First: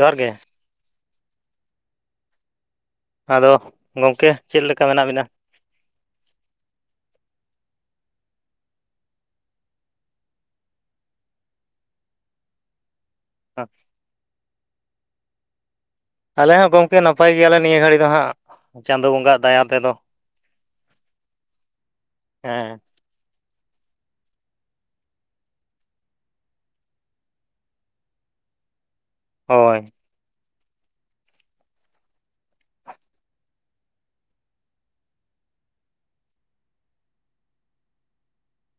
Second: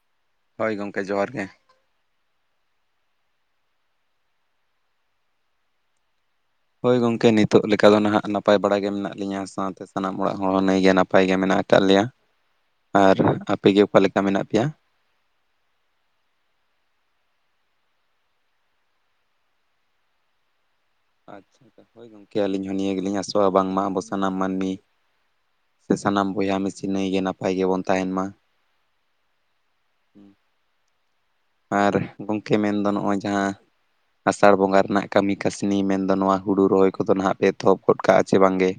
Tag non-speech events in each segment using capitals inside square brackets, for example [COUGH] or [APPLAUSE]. ᱡᱚᱦᱟᱨ ᱜᱮ ᱦᱳᱭ ᱜᱚᱢᱠᱮ ᱡᱚᱦᱟᱨ ᱜᱮ ᱟᱫᱚ ᱜᱚᱢᱠᱮ ᱪᱮᱫ ᱞᱮᱠᱟ ᱢᱮᱱᱟᱜ ᱵᱤᱱᱟ ᱦᱳᱭ ᱜᱚᱢᱠᱮ ᱱᱤᱛᱚᱜ ᱞᱮᱠᱟ ᱫᱚ ᱱᱟᱦᱟᱜ ᱱᱟᱯᱟᱭ ᱵᱟᱲᱟ ᱜᱮ ᱢᱮᱱᱟᱜ ᱞᱤᱧᱟᱹ ᱥᱟᱶᱛᱮ ᱥᱟᱱᱟᱢ ᱚᱲᱟᱜ ᱦᱚᱲ ᱦᱚᱸ ᱱᱟᱭᱜᱮ ᱱᱟᱯᱟᱭ ᱜᱮ ᱢᱮᱱᱟᱜ ᱟᱠᱟᱫ ᱞᱮᱭᱟ [INAUDIBLE] ᱟᱨ ᱟᱯᱮᱜᱮ ᱚᱠᱟ ᱞᱮᱠᱟ ᱢᱮᱱᱟᱜ ᱯᱮᱭᱟ ᱟᱞᱮ ᱦᱚᱸ ᱜᱚᱝᱠᱮ ᱱᱟᱯᱟᱭ ᱜᱮᱭᱟᱞᱮ ᱱᱤᱭᱟᱹ ᱜᱷᱟᱹᱲᱤ ᱫᱚ ᱦᱟᱸᱜ ᱪᱟᱸᱫᱚ ᱵᱚᱸᱜᱟᱜ ᱫᱟᱭᱟ ᱛᱮᱫᱚ ᱟᱪᱪᱷᱟ ᱦᱳᱭ ᱜᱚᱢᱠᱮ ᱟᱹᱞᱤᱧ ᱦᱚᱸ ᱦᱮᱸ ᱱᱤᱭᱟᱹ ᱜᱮᱞᱤᱧ ᱟᱥᱚᱜᱣᱟ ᱵᱟᱝᱢᱟ ᱟᱵᱚ ᱥᱟᱱᱟᱢ ᱢᱟᱹᱱᱢᱤ ᱥᱮ ᱥᱟᱱᱟᱢ ᱵᱚᱭᱦᱟ ᱢᱤᱥᱤ ᱱᱟᱹᱭ ᱜᱮ ᱱᱟᱯᱟᱭ ᱜᱮᱵᱚᱱ ᱛᱟᱦᱮᱱ ᱢᱟ ᱦᱳᱭ ᱟᱨ ᱜᱚᱢᱠᱮ ᱢᱮᱱᱫᱚ ᱱᱚᱜᱼᱚᱭ ᱡᱟᱦᱟᱸ ᱟᱥᱟᱲ ᱵᱚᱸᱜᱟ ᱨᱮᱱᱟᱜ ᱠᱟᱹᱢᱤ ᱠᱟᱹᱥᱱᱤ ᱢᱮᱱᱫᱚ ᱱᱚᱣᱟ ᱦᱩᱲᱩ ᱨᱚᱦᱚᱭ ᱠᱚᱫᱚ ᱱᱟᱦᱟᱜ ᱯᱮ ᱛᱚᱦᱚᱵ ᱜᱚᱫ ᱠᱟᱜᱼᱟ ᱪᱮ ᱵᱟᱝᱜᱮ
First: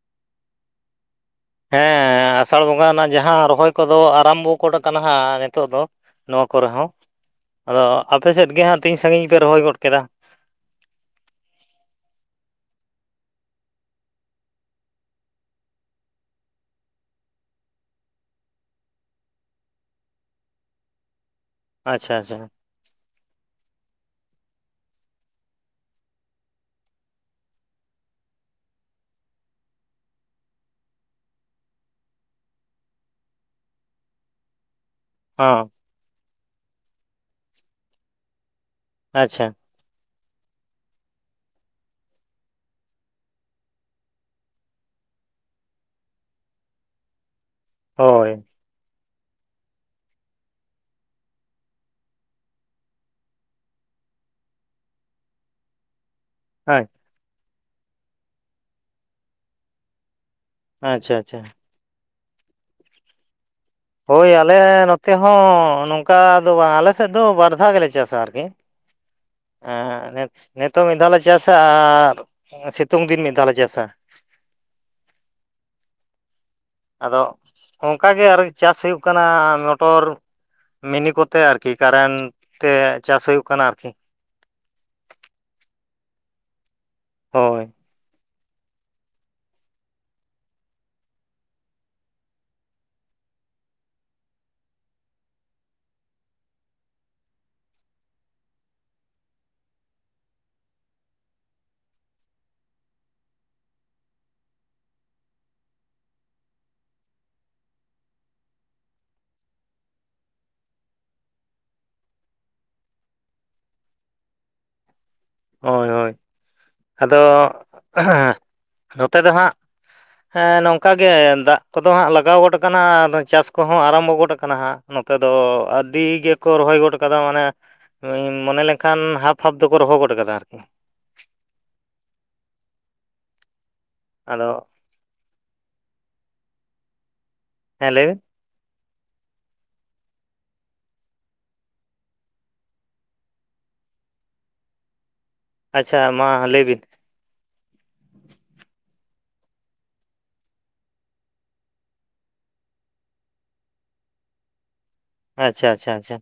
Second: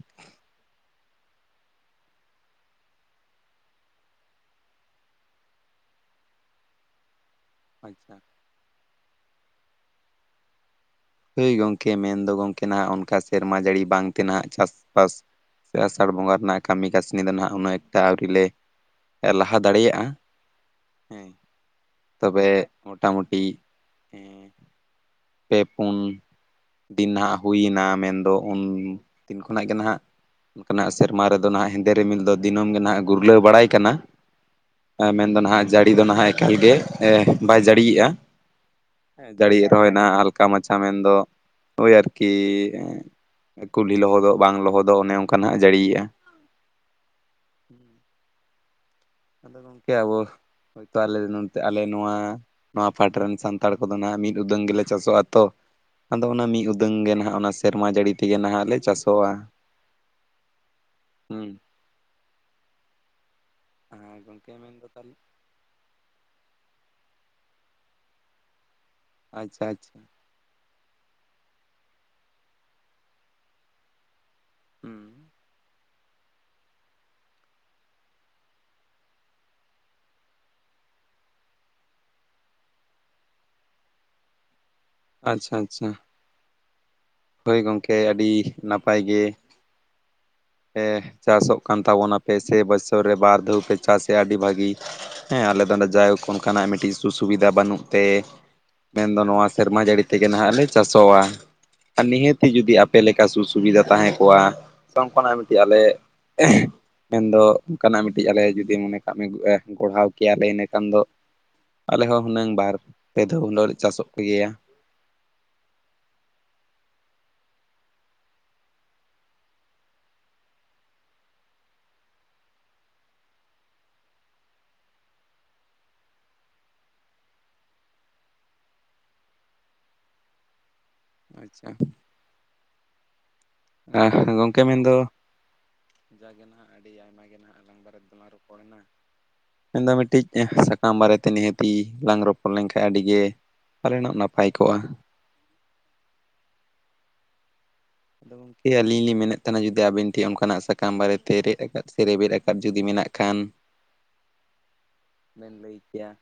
ᱦᱮᱸ ᱟᱥᱟᱲ ᱵᱚᱸᱜᱟ ᱨᱮᱱᱟᱜ ᱡᱟᱦᱟᱸ ᱨᱚᱦᱚᱭ ᱠᱚᱫᱚ ᱟᱨᱟᱢᱵᱚ ᱠᱚᱰ ᱠᱟᱱᱟ ᱦᱟᱸᱜ ᱱᱤᱛᱚᱜ ᱫᱚ ᱱᱚᱣᱟ ᱠᱚᱨᱮ ᱦᱚᱸ ᱟᱫᱚ ᱟᱪᱪᱷᱟ ᱟᱯᱮ ᱥᱮᱫ ᱜᱮ ᱦᱟᱸᱜ ᱛᱤᱧ ᱥᱟᱺᱜᱤᱧ ᱯᱮ ᱨᱚᱦᱚᱭ ᱜᱚᱫ ᱠᱮᱫᱟ ᱦᱳᱭ ᱜᱚᱢᱠᱮ ᱢᱮᱱᱫᱚ ᱜᱚᱢᱠᱮ ᱱᱟᱦᱟᱜ ᱚᱱᱠᱟ ᱥᱮᱨᱢᱟ ᱡᱟᱹᱲᱤ ᱵᱟᱝᱛᱮ ᱱᱟᱦᱟᱜ ᱪᱟᱥᱼᱵᱟᱥ ᱥᱮ ᱟᱥᱟᱲ ᱵᱚᱸᱜᱟ ᱨᱮᱱᱟᱜ ᱠᱟᱹᱢᱤ ᱠᱟᱹᱥᱱᱤ ᱫᱚ ᱱᱟᱦᱟᱜ ᱩᱱᱟᱹᱜ ᱮᱠᱴᱟ ᱟᱹᱣᱨᱤᱞ ᱞᱮ ᱞᱟᱦᱟ ᱫᱟᱲᱮᱭᱟᱜᱼᱟ ᱦᱮᱸ ᱟᱪᱪᱷᱟ ᱟᱪᱪᱷᱟ ᱛᱚᱵᱮ ᱢᱚᱴᱟᱢᱩᱴᱤ ᱯᱮ ᱯᱩᱱ ᱫᱤᱱ ᱱᱟᱦᱟᱜ ᱦᱩᱭᱱᱟ ᱢᱮᱱᱫᱚ ᱩᱱ ᱫᱤᱱ ᱠᱷᱚᱱᱟᱜ ᱜᱮ ᱱᱟᱦᱟᱜ ᱠᱷᱚᱱᱟᱜ ᱥᱮᱨᱢᱟ ᱨᱮᱫᱚ ᱱᱟᱦᱟᱜ ᱦᱮᱸᱫᱮ ᱨᱤᱢᱤᱞ ᱫᱚ ᱫᱤᱱᱟ. ᱢ ᱜᱮ ᱱᱟᱜ ᱜᱩᱨᱞᱟᱹᱣ ᱵᱟᱲᱟᱭ ᱠᱟᱱᱟ᱾ ᱢᱮᱱᱫᱚ ᱦᱚᱸ ᱱᱟᱦᱟᱜ ᱡᱟᱹᱲᱤ ᱫᱚ ᱱᱟᱦᱟᱜ ᱮᱠᱟᱞᱜᱮ ᱮ ᱵᱟᱭ ᱡᱟᱹᱲᱤᱭᱮᱫᱼᱟ ᱟᱪᱪᱷᱟ ᱡᱟᱹᱲᱤ ᱭᱮᱫ ᱨᱮᱦᱚᱭ ᱱᱟᱦᱟᱜ ᱦᱟᱞᱠᱟ ᱢᱟᱪᱷᱟ ᱢᱮᱱᱫᱚ ᱳᱭ ᱟᱨᱠᱤ ᱠᱩᱞᱦᱤ ᱞᱚᱦᱚᱫᱚᱜ ᱵᱟᱝ ᱞᱚᱦᱚᱫᱚᱜ ᱚᱱᱮ ᱚᱱᱠᱟ ᱱᱟᱸᱜ ᱡᱟᱹᱲᱤᱭᱮᱜᱼᱟ ᱦᱳᱭ ᱜᱚᱢᱠᱮ ᱟᱵᱚ ᱦᱚᱭᱛᱳ ᱟᱞᱮ ᱟᱞᱮ ᱱᱚᱣᱟ ᱱᱚᱣᱟ ᱯᱟᱦᱴᱟ ᱨᱮᱱ ᱥᱟᱱᱛᱟᱲ ᱠᱚᱫᱚ ᱱᱟᱜ ᱢᱤᱫ ᱩᱫᱟᱹᱝ ᱜᱮᱞᱮ ᱪᱟᱥᱚᱜᱼᱟ ᱛᱚ ᱟᱫᱚ ᱚᱱᱟ ᱢᱤᱫ ᱩᱫᱟᱹᱝ ᱜᱮ ᱱᱟᱦᱟᱜ ᱚᱱᱟ ᱥᱮᱨᱢᱟ ᱡᱟᱹᱲᱤ ᱛᱮᱜᱮ ᱱᱟᱦᱟᱜ ᱞᱮ ᱪᱟᱥᱚᱜᱼᱟ ᱟᱪᱪᱷᱟ ᱟᱪᱪᱷᱟ ᱦᱩᱸ ᱦᱮᱸ ᱦᱳᱭ ᱜᱚᱝᱠᱮ ᱟᱞᱮ ᱢᱮᱱᱫᱚ ᱱᱚᱛᱮ ᱛᱟᱦᱚᱞᱮ ᱦᱚᱸ ᱱᱚᱝᱠᱟ ᱫᱚ ᱵᱟᱝ ᱟᱞᱮ ᱥᱮᱫ ᱫᱚ ᱵᱟᱨ ᱫᱷᱟᱣ ᱜᱮᱞᱮ ᱪᱟᱥᱟ ᱟᱨᱠᱤ ᱟᱪᱪᱷᱟ ᱟᱪᱪᱷᱟ ᱦᱮᱸ ᱦᱮᱸ ᱱᱤᱛᱚᱜ ᱢᱤᱫ ᱫᱷᱟᱣᱞ ᱞᱮ ᱪᱟᱥᱟ ᱟᱨ ᱥᱤᱛᱩᱝ ᱫᱤᱱ ᱢᱤᱫ ᱫᱷᱟᱣ ᱞᱮ ᱪᱟᱥᱟ ᱦᱮᱸ ᱟᱫᱚ ᱚᱱᱠᱟᱜᱮ ᱟᱨᱚ ᱪᱟᱥ ᱦᱩᱭᱩᱜ ᱠᱟᱱᱟ ᱢᱚᱴᱚᱨ ᱢᱤᱱᱤ ᱠᱚᱛᱮ ᱟᱨᱠᱤ ᱠᱟᱨᱮᱱᱴ ᱛᱮ ᱪᱟᱥ ᱦᱩᱭᱩᱜ ᱠᱟᱱᱟ ᱟᱨᱠᱤ ᱟᱪᱪᱷᱟ ᱟᱪᱪᱷᱟ ᱦᱳᱭ ᱜᱚᱢᱠᱮ ᱟᱹᱰᱤ ᱱᱟᱯᱟᱭ ᱜᱮ ᱪᱟᱥᱚᱜ ᱠᱟᱱ ᱛᱟᱵᱚᱱᱟᱯᱮ ᱥᱮ ᱵᱚᱪᱷᱚᱨ ᱨᱮ ᱵᱟᱨᱫᱷᱟᱣ ᱯᱮ ᱪᱟᱥᱮᱫ ᱟ ᱟᱹᱰᱤ ᱵᱷᱟᱹᱜᱤ ᱦᱮᱸ ᱟᱞᱮ ᱫᱚ ᱱᱚᱰᱮ ᱡᱟᱭ ᱦᱳᱠ ᱚᱱᱠᱟᱱᱟᱜ ᱢᱤᱫᱴᱤᱡ ᱥᱩ ᱥᱩᱵᱤᱫᱷᱟ ᱵᱟᱹᱱᱩᱜ ᱛᱮ ᱢᱮᱱᱫᱚ ᱱᱚᱣᱟ ᱥᱮᱨᱢᱟ ᱡᱟᱹᱲᱤ ᱛᱮᱜᱮ ᱱᱟᱦᱟᱜ ᱞᱮ ᱪᱟᱥᱚᱜ ᱟ ᱟᱨ ᱱᱤᱦᱟᱹᱛ ᱡᱩᱫᱤ ᱟᱯᱮ ᱞᱮᱠᱟ ᱥᱩ ᱥᱩᱵᱤᱫᱷᱟ ᱛᱟᱦᱮᱸ ᱠᱚᱜᱼᱟ ᱚᱱᱠᱟᱱᱟᱜ ᱢᱤᱫᱴᱤᱡ ᱟᱞᱮ ᱢᱮᱱᱫᱚ ᱚᱱᱠᱟᱱᱟᱜ ᱢᱤᱫᱴᱤᱡ ᱟᱞᱮ ᱡᱩᱫᱤ ᱢᱚᱱᱮ ᱠᱟᱜ ᱢᱮ ᱜᱚᱲᱦᱟᱣ ᱠᱮᱭᱟᱞᱮ ᱤᱱᱟᱹᱠᱷᱟᱱ ᱫᱚ ᱟᱞᱮ ᱦᱚᱸ ᱦᱩᱱᱟᱹᱝ ᱵᱟᱨ ᱯᱮ ᱫᱷᱟᱣ ᱦᱩᱱᱟᱹᱜ ᱞᱮ ᱪᱟᱥᱚᱜ ᱠᱮ ᱜᱮᱭᱟ ᱦᱳᱭ ᱦᱳᱭ ᱟᱫᱚ ᱱᱚᱛᱮ ᱫᱚ ᱦᱟᱸᱜ ᱮᱸ ᱱᱚᱝᱠᱟ ᱜᱮ ᱫᱟᱜ ᱠᱚᱫᱚ ᱦᱟᱸᱜ ᱞᱟᱜᱟᱣ ᱜᱚᱫ ᱟᱠᱟᱱᱟ ᱟᱨ ᱪᱟᱥ ᱠᱚᱦᱚᱸ ᱟᱨᱚᱢᱵᱚ ᱜᱚᱫ ᱠᱟᱱᱟ ᱦᱟᱸᱜ ᱱᱚᱛᱮ ᱫᱚ ᱟᱹᱰᱤ ᱜᱮᱠᱚ ᱨᱚᱦᱚᱭ ᱜᱚᱫ ᱠᱟᱫᱟ ᱢᱟᱱᱮ ᱢᱚᱱᱮ ᱞᱮᱱᱠᱷᱟᱱ ᱦᱟᱯ ᱦᱟᱯ ᱫᱚᱠᱚ ᱨᱚᱦᱚ ᱜᱚᱫ ᱠᱟᱫᱟ᱾ [INAUDIBLE] ᱟ ᱟᱫᱚ ᱜᱚᱝᱠᱮ ᱢᱮᱱᱫᱚ ᱦᱮᱸ ᱞᱟᱹᱭ ᱵᱤᱱ [INAUDIBLE] ᱯᱚᱲᱱᱟ ᱢᱮᱱᱫᱚ ᱢᱤᱫᱴᱤᱡ ᱥᱟᱠᱟᱢ ᱵᱟᱨᱮᱛᱮ ᱱᱤᱦᱟᱹᱛᱤ ᱞᱟᱝ ᱨᱚᱯᱚᱲ ᱞᱮᱱᱠᱷᱟᱡ ᱟᱹᱰᱤᱜᱮ ᱯᱟᱞᱮᱱᱚᱜ ᱱᱟᱯᱟᱭ ᱠᱚᱜᱼᱟ ᱟᱪᱪᱷᱟ ᱢᱟ ᱞᱟᱹᱭᱵᱤᱱ ᱟᱫᱚ ᱜᱚᱝᱠᱮ ᱟᱹᱞᱤᱧ ᱞᱤᱧ ᱢᱮᱱᱮᱫ ᱛᱟᱦᱮᱱᱟ ᱡᱩᱫᱤ ᱟᱵᱤᱱ ᱴᱷᱮᱱ ᱚᱱᱠᱟᱱᱟᱜ ᱥᱟᱠᱟᱢ ᱵᱟᱨᱮᱛᱮ ᱨᱮᱫ ᱟᱠᱟᱫ ᱥᱮ ᱨᱮᱵᱮᱫ ᱟᱠᱟᱫ ᱡᱩᱫᱤ ᱢᱮᱱᱟᱜ ᱠᱷᱟᱱ ᱵᱮᱱ ᱟᱪᱪᱷᱟ ᱞᱟᱹᱭ ᱟᱪᱪᱷᱟ ᱠᱮᱭᱟ ᱟᱪᱪᱷᱟ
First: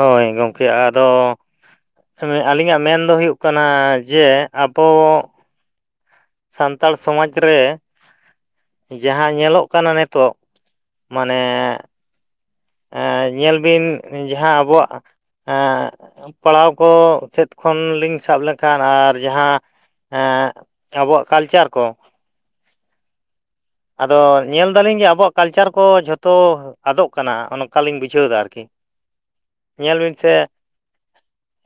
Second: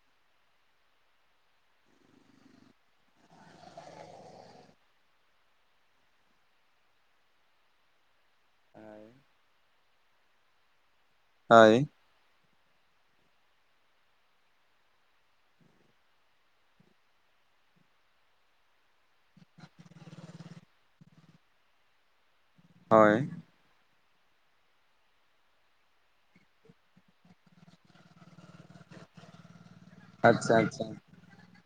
ᱦᱳᱭ ᱜᱚᱝᱠᱮ ᱟᱫᱚ ᱟᱹᱞᱤᱧᱟᱜ ᱢᱮᱱ ᱫᱚ ᱦᱩᱭᱩᱜ ᱠᱟᱱᱟ ᱡᱮ ᱟᱵᱚ ᱥᱟᱱᱛᱟᱲ ᱥᱚᱢᱟᱡᱽ ᱨᱮ ᱡᱟᱦᱟᱸ ᱧᱮᱞᱚᱜ ᱠᱟᱱᱟ ᱱᱤᱛᱚᱜ ᱢᱟᱱᱮ ᱦᱳᱭ ᱮ ᱧᱮᱞ ᱵᱤᱱ ᱡᱟᱦᱟᱸ ᱟᱵᱚᱣᱟᱜ ᱮ ᱯᱟᱲᱦᱟᱣ ᱠᱚ ᱥᱮᱫ ᱠᱷᱚᱱ ᱞᱤᱧ ᱥᱟᱵ ᱞᱮᱠᱷᱟᱱ ᱟᱨ ᱡᱟᱦᱟᱸ ᱮᱫ ᱟᱵᱚᱣᱟᱜ ᱠᱟᱞᱪᱟᱨ ᱠᱚ ᱦᱳᱭ ᱟᱫᱚ ᱧᱮᱞᱫᱟᱞᱤᱧ ᱡᱮ ᱟᱵᱚᱣᱟᱜ ᱠᱟᱞᱪᱟᱨ ᱠᱚ ᱡᱷᱚᱛᱚ ᱟᱫᱚᱜ ᱠᱟᱱᱟ ᱾ ᱱᱚᱝᱠᱟᱞᱤᱧ ᱵᱩᱡᱷᱟᱹᱣ ᱮᱫᱟ ᱟᱨᱠᱤ, ᱧᱮᱞ ᱵᱤᱱ ᱥᱮ ᱟᱪᱪᱷᱟ ᱟᱪᱪᱷᱟ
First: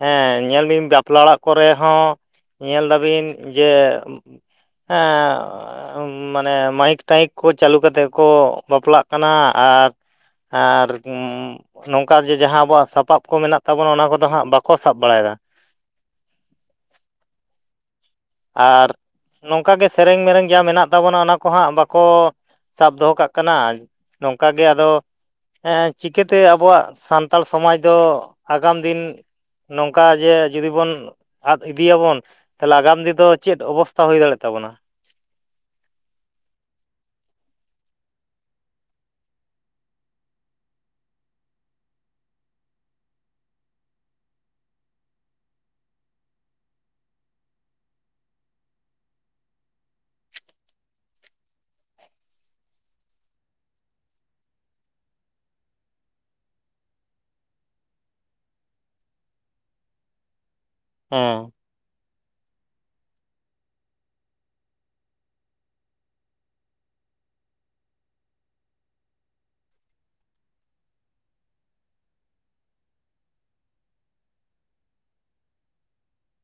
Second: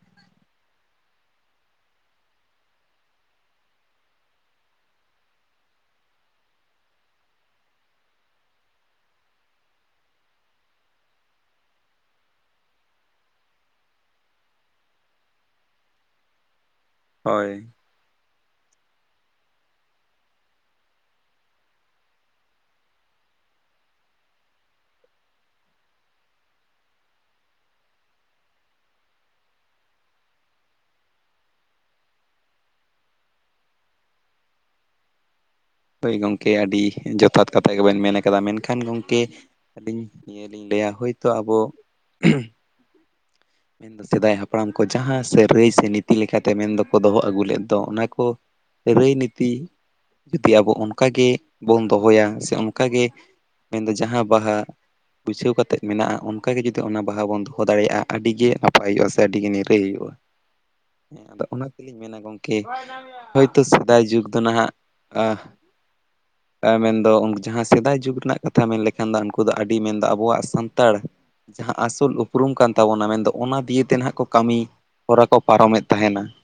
ᱦᱮᱸ ᱧᱮᱞ ᱵᱤᱱ ᱵᱟᱯᱞᱟ ᱚᱲᱟᱜ ᱠᱚᱨᱮ ᱦᱚᱸ, ᱧᱮᱞ ᱫᱟᱵᱤᱱ ᱡᱮ ᱦᱮᱸ, ᱢᱟᱱᱮ ᱢᱟᱭᱤᱠ ᱴᱟᱭᱤᱠ ᱠᱚ ᱪᱟᱹᱞᱩ ᱠᱟᱛᱮ ᱠᱚ ᱵᱟᱯᱞᱟᱜ ᱠᱟᱱᱟ ᱟᱨ ᱟᱨ ᱱᱚᱝᱠᱟ ᱡᱮ ᱡᱟᱦᱟᱸ ᱟᱵᱚᱣᱟᱜ ᱥᱟᱯᱟᱵ ᱠᱚ ᱢᱮᱱᱟᱜ ᱛᱟᱵᱚᱱᱟ ᱚᱱᱟ ᱠᱚᱫᱚ ᱦᱟᱸᱜ ᱵᱟᱠᱚ ᱥᱟᱵ ᱵᱟᱲᱟᱭᱫᱟ ᱾ ᱦᱳᱭ ᱾ ᱟᱨ ᱱᱚᱝᱠᱟ ᱜᱮ ᱥᱮᱨᱮᱧ ᱢᱮᱨᱮᱧ ᱡᱟ ᱢᱮᱱᱟᱜ ᱛᱟᱵᱚᱱᱟ ᱚᱱᱟ ᱠᱚᱦᱟᱸᱜ ᱵᱟᱠᱚ ᱥᱟᱵ ᱫᱚᱦᱚ ᱠᱟᱜ ᱠᱟᱱᱟ, ᱱᱚᱝᱠᱟ ᱜᱮ ᱟᱫᱚ ᱪᱤᱠᱟᱹᱛᱮ ᱟᱵᱚᱣᱟᱜ ᱥᱟᱱᱛᱟᱲ ᱥᱚᱢᱟᱡᱽ ᱫᱚ ᱟᱜᱟᱢ ᱫᱤᱱ ᱱᱚᱝᱠᱟ ᱡᱮ ᱡᱩᱫᱤ ᱵᱚᱱ ᱟᱫ ᱤᱫᱤᱭᱟᱵᱚᱱ ᱛᱟᱦᱚᱞᱮ ᱟᱜᱟᱢ ᱫᱤᱱ ᱫᱚ ᱪᱮᱫ ᱚᱵᱚᱥᱛᱟ ᱦᱩᱭ ᱫᱟᱲᱮᱭᱟᱜ ᱛᱟᱵᱚᱱᱟ? ᱦᱳᱭ ᱜᱚᱢᱠᱮ ᱟᱹᱰᱤ ᱡᱚᱛᱷᱟᱛ ᱠᱟᱛᱷᱟ ᱜᱮᱵᱮᱱ ᱢᱮᱱ ᱠᱟᱫᱟ ᱾ᱢᱮᱱᱠᱷᱟᱱ ᱜᱚᱢᱠᱮ ᱟᱹᱰᱤᱱ ᱱᱤᱭᱟᱹᱤᱧ ᱞᱟᱹᱭᱟ ᱦᱳᱭᱛᱚ ᱟᱵᱚ ᱢᱮᱱ ᱫᱚ ᱥᱮᱫᱟᱭ ᱦᱟᱯᱲᱟᱢ ᱠᱚ ᱡᱟᱦᱟᱸ ᱥᱮ ᱨᱟᱹᱭ ᱥᱮ ᱱᱤᱛᱤ ᱞᱮᱠᱟᱛᱮ ᱢᱮᱱ ᱫᱚᱠᱚ ᱫᱚᱦᱚ ᱟᱹᱜᱩ ᱞᱮᱜ ᱫᱚ ᱚᱱᱟ ᱠᱚ, ᱨᱟᱹᱭ ᱱᱤᱛᱤ ᱡᱩᱫᱤ ᱟᱵᱚ ᱚᱱᱠᱟᱜᱮ ᱵᱚᱱ ᱫᱚᱦᱚᱭᱟ ᱥᱮ ᱚᱱᱠᱟᱜᱮ ᱢᱮᱱᱫᱚ ᱡᱟᱦᱟᱸ ᱵᱟᱦᱟ ᱵᱟᱹᱭᱥᱟᱹᱣ ᱠᱟᱛᱮᱫ ᱢᱮᱱᱟᱜᱼᱟ ᱚᱱᱠᱟ ᱜᱮ ᱡᱩᱫᱤ ᱚᱱᱟ ᱵᱟᱦᱟ ᱵᱚᱱ ᱫᱚᱦᱚ ᱫᱟᱲᱮᱭᱟᱜᱼᱟ ᱾ ᱟᱹᱰᱤᱜᱮ ᱱᱟᱯᱟᱭ ᱦᱩᱭᱩᱜᱼᱟ, ᱥᱮ ᱟᱹᱰᱤᱜᱮ ᱱᱤᱨᱟᱹᱭ ᱦᱩᱭᱩᱜᱼᱟ᱾ ᱦᱮᱸ ᱟᱫᱚ ᱚᱱᱟ ᱟᱫᱚ ᱞᱤᱧ ᱢᱮᱱᱟ, ᱜᱚᱢᱠᱮ ᱦᱳᱭᱛᱳ ᱥᱮᱫᱟᱭ ᱡᱩᱜᱽ ᱫᱚ ᱱᱟᱦᱟᱜ [INAUDIBLE] ᱢᱮᱱᱫᱚ ᱡᱟᱦᱟᱸ ᱥᱮᱫᱟᱭ ᱡᱩᱜᱽ ᱨᱮᱱᱟᱜ ᱠᱟᱛᱷᱟ ᱢᱮᱱ ᱞᱮᱠᱷᱟᱱ ᱫᱚ ᱩᱱᱠᱩ ᱫᱚ ᱟᱹᱰᱤ ᱢᱮᱱᱫᱚ ᱟᱵᱚᱣᱟᱜ ᱥᱟᱱᱛᱟᱲ ᱡᱟᱦᱟᱸ ᱟᱥᱚᱞ ᱩᱯᱨᱩᱢ ᱠᱟᱱ ᱛᱟᱵᱚᱱᱟ, ᱢᱮᱱᱫᱚ ᱚᱱᱟ ᱫᱤᱭᱮᱛᱮ ᱱᱟᱦᱟᱜ ᱠᱚ ᱠᱟᱹᱢᱤ ᱦᱚᱨᱟ ᱠᱚ ᱯᱟᱨᱚᱢᱮᱫ ᱛᱟᱦᱮᱱᱟ ᱾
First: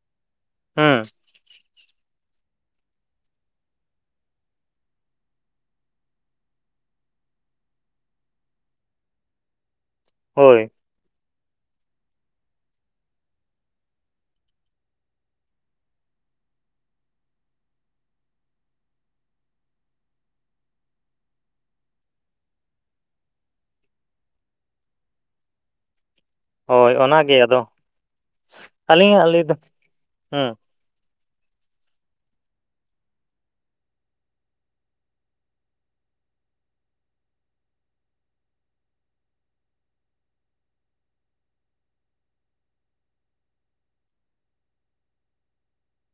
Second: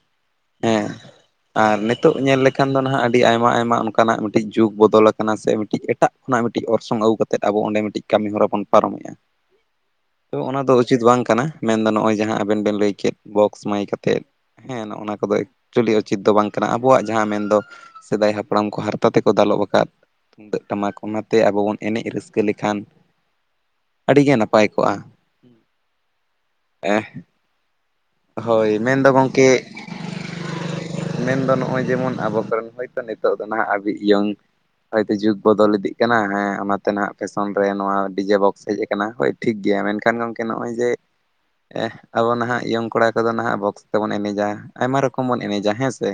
ᱦᱮᱸ ᱟᱨ ᱱᱤᱛᱚᱜ ᱧᱮᱞ ᱞᱮᱠᱷᱟᱱ ᱫᱚ ᱱᱟᱦᱟᱜ ᱟᱹᱰᱤ ᱟᱭᱢᱟ ᱟᱭᱢᱟ ᱚᱱᱠᱟᱱᱟᱜ ᱢᱤᱫᱴᱤᱡ ᱡᱩᱜᱽ ᱵᱚᱫᱚᱞ ᱟᱠᱟᱱᱟ ᱥᱮ ᱢᱤᱫᱴᱤᱡ ᱮᱴᱟᱜ ᱠᱷᱚᱱᱟᱜ ᱢᱤᱫᱴᱤᱡ ᱚᱨᱥᱚᱝ ᱟᱹᱜᱩ ᱠᱟᱛᱮᱜ, ᱠᱟᱛᱮᱫ ᱟᱵᱚ ᱚᱸᱰᱮ ᱢᱤᱫᱴᱤᱡ ᱠᱟᱹᱢᱤ ᱦᱚᱨᱟ ᱵᱚᱱ ᱯᱟᱨᱚᱢᱮᱜᱼᱟ ᱾ [INAUDIBLE] ᱛᱚ ᱚᱱᱟᱫᱚ ᱩᱪᱤᱛ ᱵᱟᱝ ᱠᱟᱱᱟ, ᱢᱮᱱᱫᱚ ᱱᱚᱜᱼᱚᱭ ᱡᱟᱦᱟᱸ ᱟᱵᱮᱱ ᱵᱮᱱ ᱞᱟᱹᱭ ᱠᱮᱫ ᱵᱚᱠᱥ ᱢᱟᱭᱤᱠ ᱟᱛᱮᱫ ᱦᱮᱸ ᱱᱚᱜᱼᱚᱱᱟ ᱠᱚᱫᱚ ᱮᱠᱪᱩᱭᱮᱞᱤ ᱩᱪᱤᱛ ᱫᱚ ᱵᱟᱝ ᱠᱟᱱᱟ᱾ ᱟᱵᱚᱣᱟᱜ ᱡᱟᱦᱟᱸ ᱢᱮᱱᱫᱚ ᱥᱮᱫᱟᱭ ᱦᱟᱯᱲᱟᱢ ᱠᱚ ᱦᱟᱨᱛᱟ ᱛᱮᱠᱚ ᱫᱟᱞᱚᱵ ᱟᱠᱟᱫ ᱛᱩᱢᱫᱟᱹᱜ ᱴᱟᱢᱟᱠ ᱚᱱᱟᱛᱮ ᱟᱵᱚ ᱵᱚᱱ ᱮᱱᱮᱡ ᱨᱟᱹᱥᱠᱟᱹ ᱞᱮᱠᱷᱟᱱ ᱟᱹᱰᱤᱜᱮ ᱱᱟᱯᱟᱭ ᱠᱚᱜᱼᱟ ᱾ ᱦᱳᱭ ᱚᱱᱟᱜᱮ ᱟᱫᱚ, ᱦᱳᱭ ᱢᱮᱱᱫᱚ ᱟᱹᱞᱤᱧᱟᱜ ᱞᱟᱹᱭ ᱜᱚᱢᱠᱮ ᱫᱚ ᱦᱩᱸ ᱢᱮᱱᱫᱚ ᱱᱚᱜᱼᱚᱭ ᱡᱮᱢᱚᱱ ᱟᱵᱚ ᱠᱚᱨᱮᱱ ᱦᱚᱳᱭᱛᱳ ᱱᱤᱛᱚᱜ ᱫᱚ ᱱᱟᱦᱟᱜ ᱟᱵᱤ ᱤᱭᱚᱝ, ᱦᱳᱭᱛᱳ ᱡᱩᱜᱽ ᱵᱚᱫᱚᱞ ᱤᱫᱤᱜ ᱠᱟᱱᱟ, ᱦᱮᱸ ᱚᱱᱟᱛᱮ ᱱᱟᱦᱟᱜ ᱯᱷᱮᱥᱚᱱ ᱨᱮ ᱱᱚᱣᱟ ᱰᱤᱡᱮ ᱵᱚᱠᱥ ᱦᱮᱡ ᱟᱠᱟᱱᱟ ᱦᱳᱭ ᱾ ᱴᱷᱤᱠ ᱜᱮᱭᱟ᱾ ᱢᱮᱱᱠᱷᱟᱱ ᱜᱚᱝᱠᱮ ᱱᱚᱜᱼᱚᱭ ᱡᱮ ᱟᱵᱚ ᱱᱟᱦᱟᱜ ᱤᱭᱚᱝ, ᱠᱚᱲᱟ ᱠᱚᱫᱚ ᱱᱟᱦᱟᱜ ᱵᱚᱠᱥ ᱛᱮᱵᱚᱱ ᱮᱱᱮᱡᱟ, ᱟᱭᱢᱟ ᱨᱚᱠᱚᱢ ᱵᱚᱱ ᱮᱱᱮᱡᱟ, ᱦᱮᱸ ᱥᱮ?